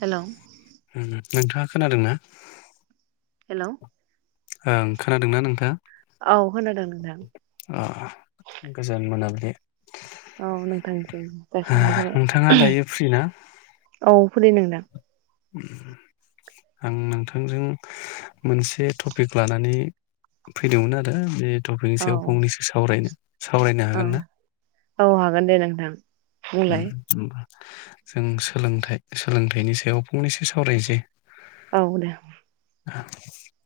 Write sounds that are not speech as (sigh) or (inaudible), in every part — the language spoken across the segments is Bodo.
हेलोव नोंथांङा खोनादों ना? हेलोव ओं खोनादों ना नोंथांङा? औ खोनादों नोंथां। ओ गोजोन मोनाबिलि औ नोंथां निसिम जासिहनाय नोंथाङा थाबाय दायो फ्रि ना औ खुलि नोंदां ओम आं नोंथांजों मोनसे टपिक लानानै फैदोंमोन आरो बे टपिकनि औ सायाव फंनैसो सावरायनो सावरायनो हागोन ना? औ हागोन दे नोंथां उम बुंलाय होनबा जों सोलोंथाइ सोलोंथाइनि सायाव फंनैसो सावरायसै औ दे (unintelligible)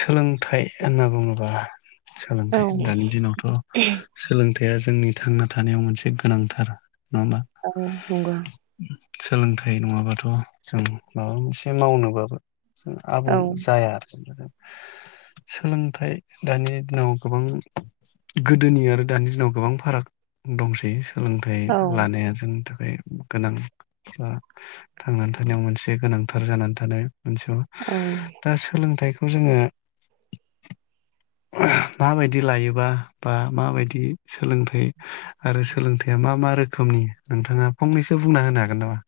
सोलों थाइ होनना बुंङोबा औ सोलोंथाइ दानि दिनावथ सोलोंथाइ या जोंनि थांना थानायाव मोनसे गोनांथार नङा होमबा औ नंगौ। सोलोंथाइ नंङाबाथ जों माबा मोनसे मावनोबाबो जों आबुं औ जाया आरो सोलोंथाइ दानि दिनाव गोबां गोदोनि आरो दानि दिनाव गोबां फाराग दंसै सोलोंथाइ औ लानाया जोंनि थाखाय गोनां बा थांनानै थानायाव मोनसे गोनांथार जानानै थानाय ओनसोल औ दा सोलोंथाइखौ खौ जोङो माबायदि लायोबा बा माबायदि सोलोंथाइ आरो सोलोंथाया मा मा रोखोम रोखोमनि नोंथाङा फंनैसो बुंना होनो हागोन नामा?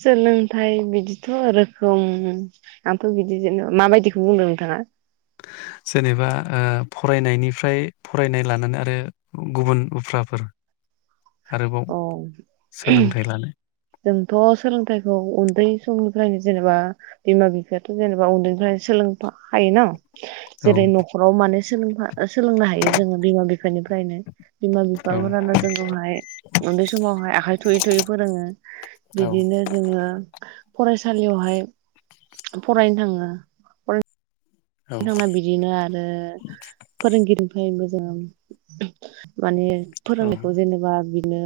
सोलोंथाइ बिदिथ रोखोम आंथ बिदि जेनेबा माबायदिखौ बुंदों नोंथाङा? जेनेबा ओ फरायनायनिफ्राय फरायनाय लानानै आरो गुबुन उफ्राफोर आरोबाव औ सोलोंथाइ लानाय जोंथि सोलोंथाइखौ उन्दै समनि (unintelligible) जेनेबा बिमा बिफायाथ जेनेबा उन्दैनिफ्रायनो सोलों हायोन औ जेरै न खराव मा सोलोंफा सोलोंनो हायो जोङो बिमा बिफा बिफोरनिफ्रायनो बिमा औ बिफाफोरानो जोंखौहाय उन्दै समावहाय आखाय थुयै थुयै फोरोङो औ बिदिनो जोङो फरायसालियावहाय फरायनो थाङो औ दना बिदिनो आरो फोरोंगिरिनिफ्रायबो जों माने औ फोरोंनायखौ जेनेबा बि नो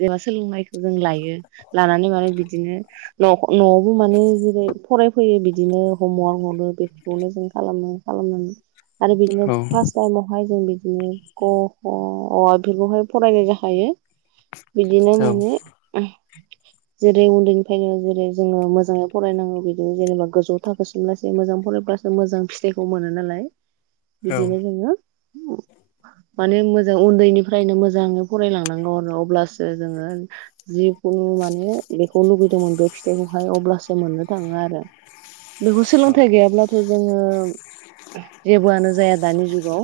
जेनबा सोलोंनायखौ जों लायो। (unintelligible) लानानै माने बिदिनो न नआवबो माने जेरै फरायफैयो बिदिनो हमवार्क हरो बेखौनो जों खालामो खालामनानै आरो बिदिनो उम फार्स्ट टाइमावहाय जों बि (unintelligible) क ख अ आ बेफोरखौहाय फरायनाय जाखायो बिदिनो औ माने जेरै उन्दैनिफ्रायनो जेरै जोङो मोजाङै फरायनांगौ बिदिनो जेनेबा गोजौ थाखोसिम लासै मोजां फरायब्लासो मोजां फिथाइखौ मोनो नालाय बिदिनो जोङो उम माने मोजां उन्दैनिफ्रायनो मोजाङै फरायलांनांगौ आरो अब्लासो जोङो जि खुनु माने बेखौ लुगै (unintelligible) फिथाइखौहाय अब्लासो मोननो थाङो आरो बेखौ सोलोंथाय गैया अब्लाथ जोङो जेबोआनो जाया दानि जुगाव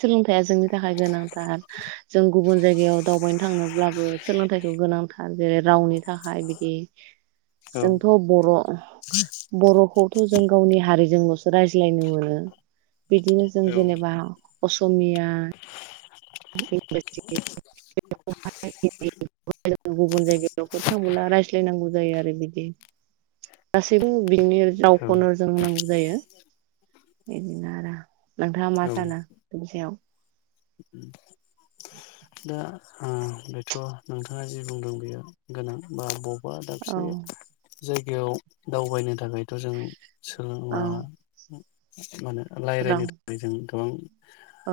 सोंलोंथाय थाया जोंनि थाखाय गोनां। थार जों गुबुन जायगायाव दावबायनो थांनोब्लाबो सोलोंथायखौ गोनांथार जेरै रावनि थाखाय बिदि जोंथ' बर' बर' खौथ जों गावनि हारिजोंलसो रायज्लायनो मोनो। बिदिनो जों जेनेबा अस'मिया (inaudible) (inaudible) (inaudible) गुबुन जायगायावफोर थांबोला रायज्लायनांगौ जायो आरो बिदि। गासैबो (unintelligible) औ रावखौनो जों (unintelligible) जायो बिदिनो आरो। नोंथाङा मा औ सानो बेनि सायाव? दा ओ बेथ नोंथाङा जि बुंदों बेयो गोनां बा ब बा औ दाबसे जायगायाव दावबायनो थाखायथ जों औ सोलोंनानै मा होनो रायज्लायनो राव थाखाय जों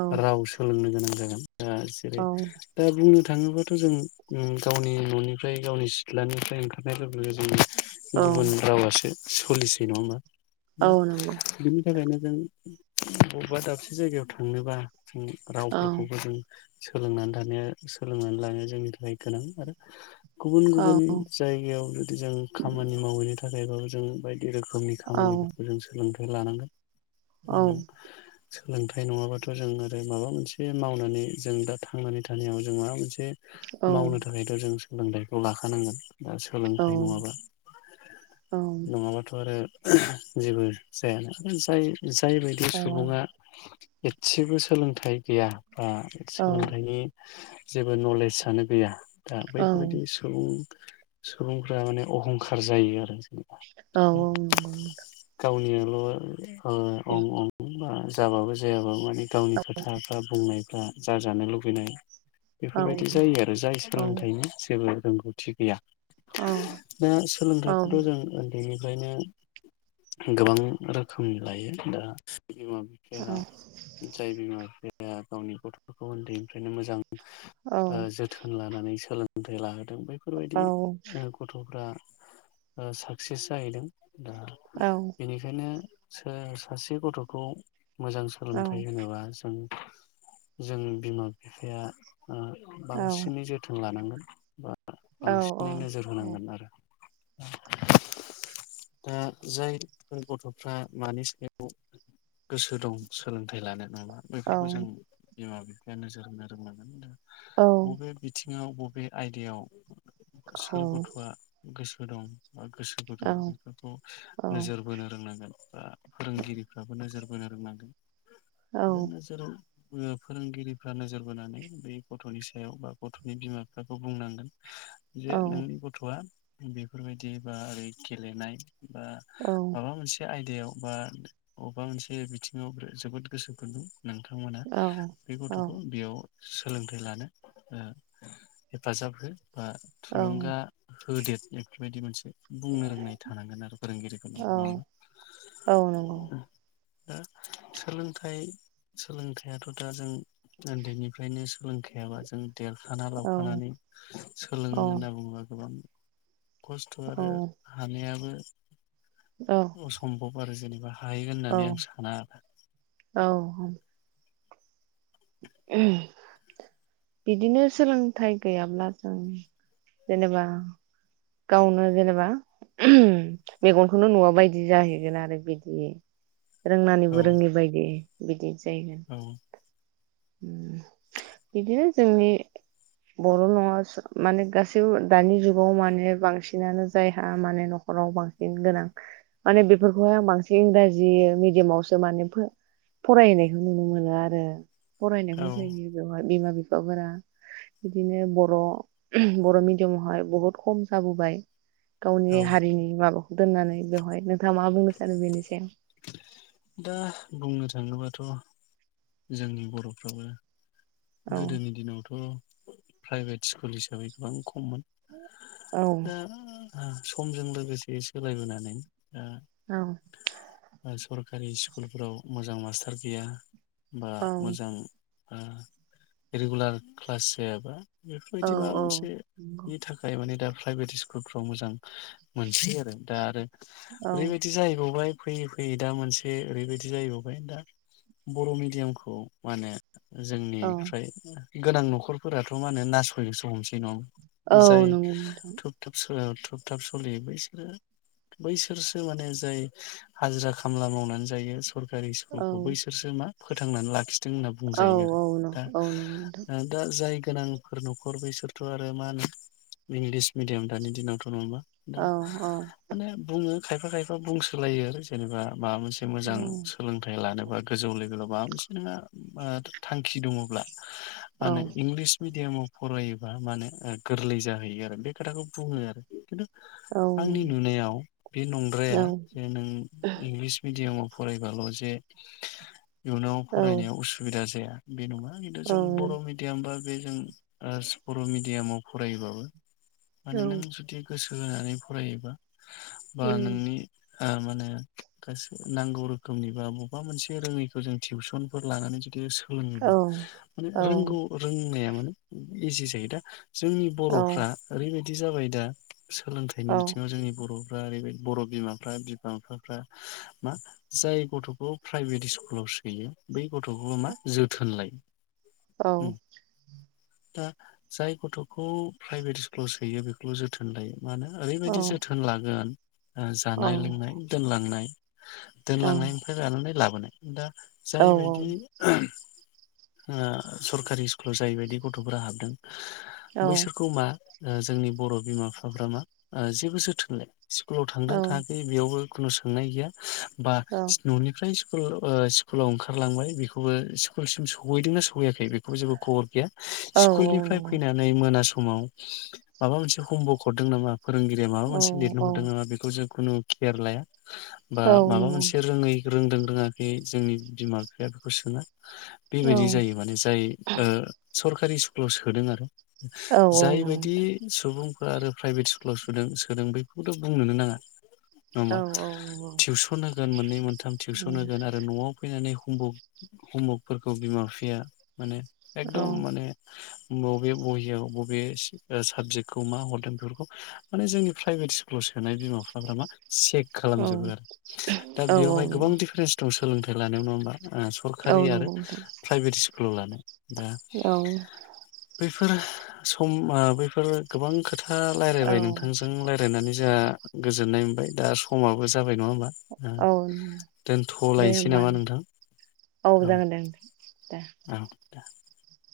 औ राव सोलोंनो गोनां जागोन। (unintelligible) जेरै औ। दा बुंनो थाङोबाथ जों उम गावनि ननिफ्राय गावनि सिथ्लानिफ्राय ओंखारनाय लोगो लोगो जों औ गुबुन रावासो सलिसै नङा होमबा। औ दा नंगौ बिनि थाखायनो जों बबेबा दाबसे जायगायाव थांनोबा जों औ रावफोरखौबो जों सोलोंनानै थानाया सोलोंनानै लानाया जोंनि थाखाय गोनां। आरो गुबुन औ गुबुन जायगायाव जुदि जों खामानि मावहैनो थाखायबाबो जों बायदि बायदि रोखोमनि औ औ खामानिफोरखौ जों सोलोंदों बे लानांगोन। औ (inaudible) सोलोंथाय नङाबाथ जों आरो माबा मोनसे मावनानै जों दा थांनानै थानायाव जों माबा मोनसे बे औ मावनो थाखायथ जों सोलोंथायखौ लाखानांगोन। दा सोलोंथाय नङाबा औ नङाबाथ आरो जेबो जायाना। आरो जाय जायबायदि सुबुंङा एसेबो सोलोंथाय गैया बा औ सोलों जेबो नलेजआनो गैया दा औ बैफोरबायदि सुबुं सुबुंफ्रा माने अहंखार जायो आरो। जेनेबा औ औ नंगौ नोथां। (inaudible) ओ अं अं बा जाबाबो जायाबाबो माने गावनि खोथा बा बुंनाय जाजानो लु बेनो औ बेफोरबायदि जायो आरो जाय औ सोलोंथायनि जेबो रोंगौथि गैया। दा औ सोलोंथायखौथ जों उन्दैनि फ्रायनो गोबां रोखोमनि लायो दा बिमा बिफाया जाय बिमा बिफाया दा गावनि गथ'फोरखौ उन्दै फोरनो मोजां ओ जोथोन लानानै सोलों थाय लाहोदों बै बेफोरबायदि ओ गथ'फ्रा ओ साक्सेस जाहैदों। दा बेनिखायनो सों सासे गथ'खौ मोजां सोलोंथाय होनोबा जों जों बिमा फिफाया उम बांसिनै जोथोन लानांगोन। बा बांसिनै नोजोर होनांगोन आरो। दा जायफोर गथ'फ्रा मानि सायाव गोसो दं सोलोंथाइ लानो नामा औ बेफोरखौ जों बिमा बिफायानो जोरनो रोंनांगोन दा औ औ बबे बिथिं ङाव बबे आयदायाव औ सोर गथ'आ गोसो हो दं बा गोसो औ गुदुं बेफोरखौ औ नोजोर बोनो रोंनांगोन बा फोरोंगिरिफ्राबो नोजोर बोनो रोंलांदों औ आरो नोजोर बो फोरोंगिरि फ्रा नोजोर बोनानै बै गथ'नि सायाव बा गथ'नि बिमा बिफाखौ बुंनांगोन। जे औ नोंनि गथ'आ बेफोरबायदि बा ओरै गेलेनाय, बा औ माबा मोनसे आयदायाव बा बबेबा मोनसे बिथिंङाव जोबोद गोसो खुदुं नोंथांमोना औ बे गथ' औ बेयाव सोलोंथाइ लानो ओ हेफाजाब हो बा थुलुंगा होदेद बेफोरबायदि मोनसे बुंनो रोंनाय थानांगोन आरो औ फोरोंगिरिफोरनाव नंङा होनबा? औ नंगौ दा सोलोंथाइ सोलोंथाइथ दा जों ओनदै निफ्रायनो सोलोंखायाबा जों देरखाना औ लावखानानै औ सोलोंङो होनना बुंङोबा गोबां खस्थ औ आरो हानायाबो (inaudible) असमम्भब आरो जेने थाहैगोन औ होननानै आं साना आरो औ बिदिनो सोलोंथाइ गैयाब्ला जों जेनेबा गावनो जेनेबा मेगनखौनो नुवा बायदि जाहैगोन आरो बिदि रोंनानैबो रोङै बायदि बिदि जायो औ ओम बिदिनो जोंनि बर न स माने गासैबो दानि जुगाव माने बांसिनानो जायहा माने नखराव बांसिन गोनां माने बेफोरखौहाय आं बांसिन इंराजि मिडियामावसो माने फो फरायनायखौ नुनो मोनो आरो। फरायनाय औ (unintelligible) बिमा बिफ बिफाफोरा बिदिनो बर बर मिडियामावहाय बहुत खम जाबोबाय गावनि औ हारिनि माबाखौ दोननानै बेवहाय नोंथाङा मा बुंनो सानो बेनि सायाव? दा बुंनो थाङोबाथ जोंनि बरफ्राबो औ गोदोनि दिनावथ प्राइभेट स्कुल हिसाबै गोबां खममोन औ दा समजों लोगोसे सोलायबोनानै दा औ सरकारि स्कुलफोराव मोजां मास्टार गैया। बा औ मोजां आ रेगुलार क्लास जायाबा औ बेफोरबायदि माबा नंगौ मोनसेनि थाखाय माने दा प्राइभेट स्कुलफ्राव मोजां मोनसै आरो दा आरो औ ओरैबायदि जाहैबावबाय फैयै फैयै दा मोनसे ओरैबायदि जाहैबावबाय दा बर मिडियामखौ मानो जोंनि औ गोनां नखरफोराथ मा होनो नासयनोसो हमसै नङा औ ओमबा। जाय नंगौ नोंथां थुप थाप सो ओ थुब थाब सलियो बैसोरो बैसोरसो माने जाय हाजिरा खामला मावनानै जायो सरकारि औ स्कुलखौ बैसोरसो मा फोथांनानै लाखि दों होनना औ बुंजायो औ आरो न औ नंगौ नोंथां दा जाय गोनांफोर नखर बेसोरथ आरो मा होनो इंलिस मिडियाम दानि दिनावथ नङा होमबा दा औ औ माने बुङो खायफा खायफा बुंसोलायो आरो जेनेबा माबा मोनसे औ मोजां सोलोंथाय लानोबा गोजौ लोबेलाव माबा मोनसे नोंहा थांखि दङ इंलिस मिडियामाव फरायोबा माने गोर्लै जाहैयो आरो बे खोथाखौ बुङो आरो खिन्थु आंनि नुनायाव बे नंद्राया जे नों इंलिस मिडियामाव फरायबाल जे इयुनाव औ फरायनायाव उसुबिदा जाया। बे नङा। (unintelligible) औ जों बर' मिडियाम बा बे जों ओ बर' मिडियामाव फरायोबाबो औ माने नों जुदि गोसो होनानै फरायोबा बा नोंनि ओ मानो गासै नांगौ रोखोमनि बा बबेबा मोनसे रोङैखौ जों टिउसनफोर लानानै जुदि औ सोलोङोबा माने औ रोंगौ रोंनाया माने इजि जायो। दा जोंनि औ बर'फ्रा ओरैबायदि दि जाबाय दा सोलोंथायनि औ बिथिङाव जोंनि बर' ओरैबायदि बर' बिमाफ्रा बिमा बिफाफ्रा मा जाय गथ'खौ प्राइभेट स्कुलाव सोयो बै गथ'खौबो मा जोथोन लायो। औ। दा जाय गथ'खौ प्राइभेट स्कुलाव सोयो बेखौल जोथोन लायो। मा होनो ओरैबायदि औ जोथोन लागोन औ जानाय लोंनाय दोनलांनाय। दोनलांनायनिफ्राय लानानै लाबोनाय नाय दा जायबायदि ओ सरखारि स्कुलाव जायबायदि गथ'फोरा हाबदों बैसोरखौ मा ओ जोंनि बर' बिमा बिफाफ्रा मा ओ जेबो जोथोन लाया। स्कुलाव थांदों थाङाखै बेयावबो खुनु सोंनाय गैया बा ननिफ्राय स्कुल ओ स्कुलाव ओंखारलांबाय बेखौबो स्कुलसिम स सौहैदोंना सहैयाखै बेखौबो जेबो खबर गैया। स्कुलनिफ्राय फैनानै मोनास समाव माबा मोनसे हम वार्ड हरदों नामा? फोरोंगिरिया माबा मोनसे लिरनो हरदों नामा? बेखौ जों खुनु केयार लाया बा नंगौ माबा मोनसे रोङै रोंदों रोङाखै जोंनि बिमा बिफाया बेखौ सोङा। बेबायदि जायो माने जाय ओ सरकारि स्क क्लाव सोदों आरो जायबायदि सुबुं आरो प्राइभेट स्कुलाव सुदों सोदों बेफोरखौथ बुंनोनो नाङा नमा टिउसन होगोन मोननै मोनथाम टिउसन होगोन आरो नआव फैनानै खमभु खमभक फोरखौ बिमा बिफाया माने एकदम माने बबे बहियाव बबे स-साबजेक्टखौ मा हरदों बेफोरखौ माने जोंनि प्राइभेट स्कुलाव सोनाय बिमा बिफाफ्रा मा चेक खालामजोबो आरो दा बेयावहाय गोबां डिफारेन्स दंसै सोलोंथाय लानो नङा होमबा अ सरखारि आरो नोंथां प्राइभेट स्कुलाव लानो दा औ बैफोर सम आ बैफोर गोबां खोथा आ औ लायरायबाय नोंथांजों लायरायनानै जा गोजोननाय मोनबाय दा समाबो जाबाय नङा होमबा औ दे दोनथलायसै होमबा नामा नों। नोंथां औ जागोन दे नोंथां दे (unintelligible) (inaudible)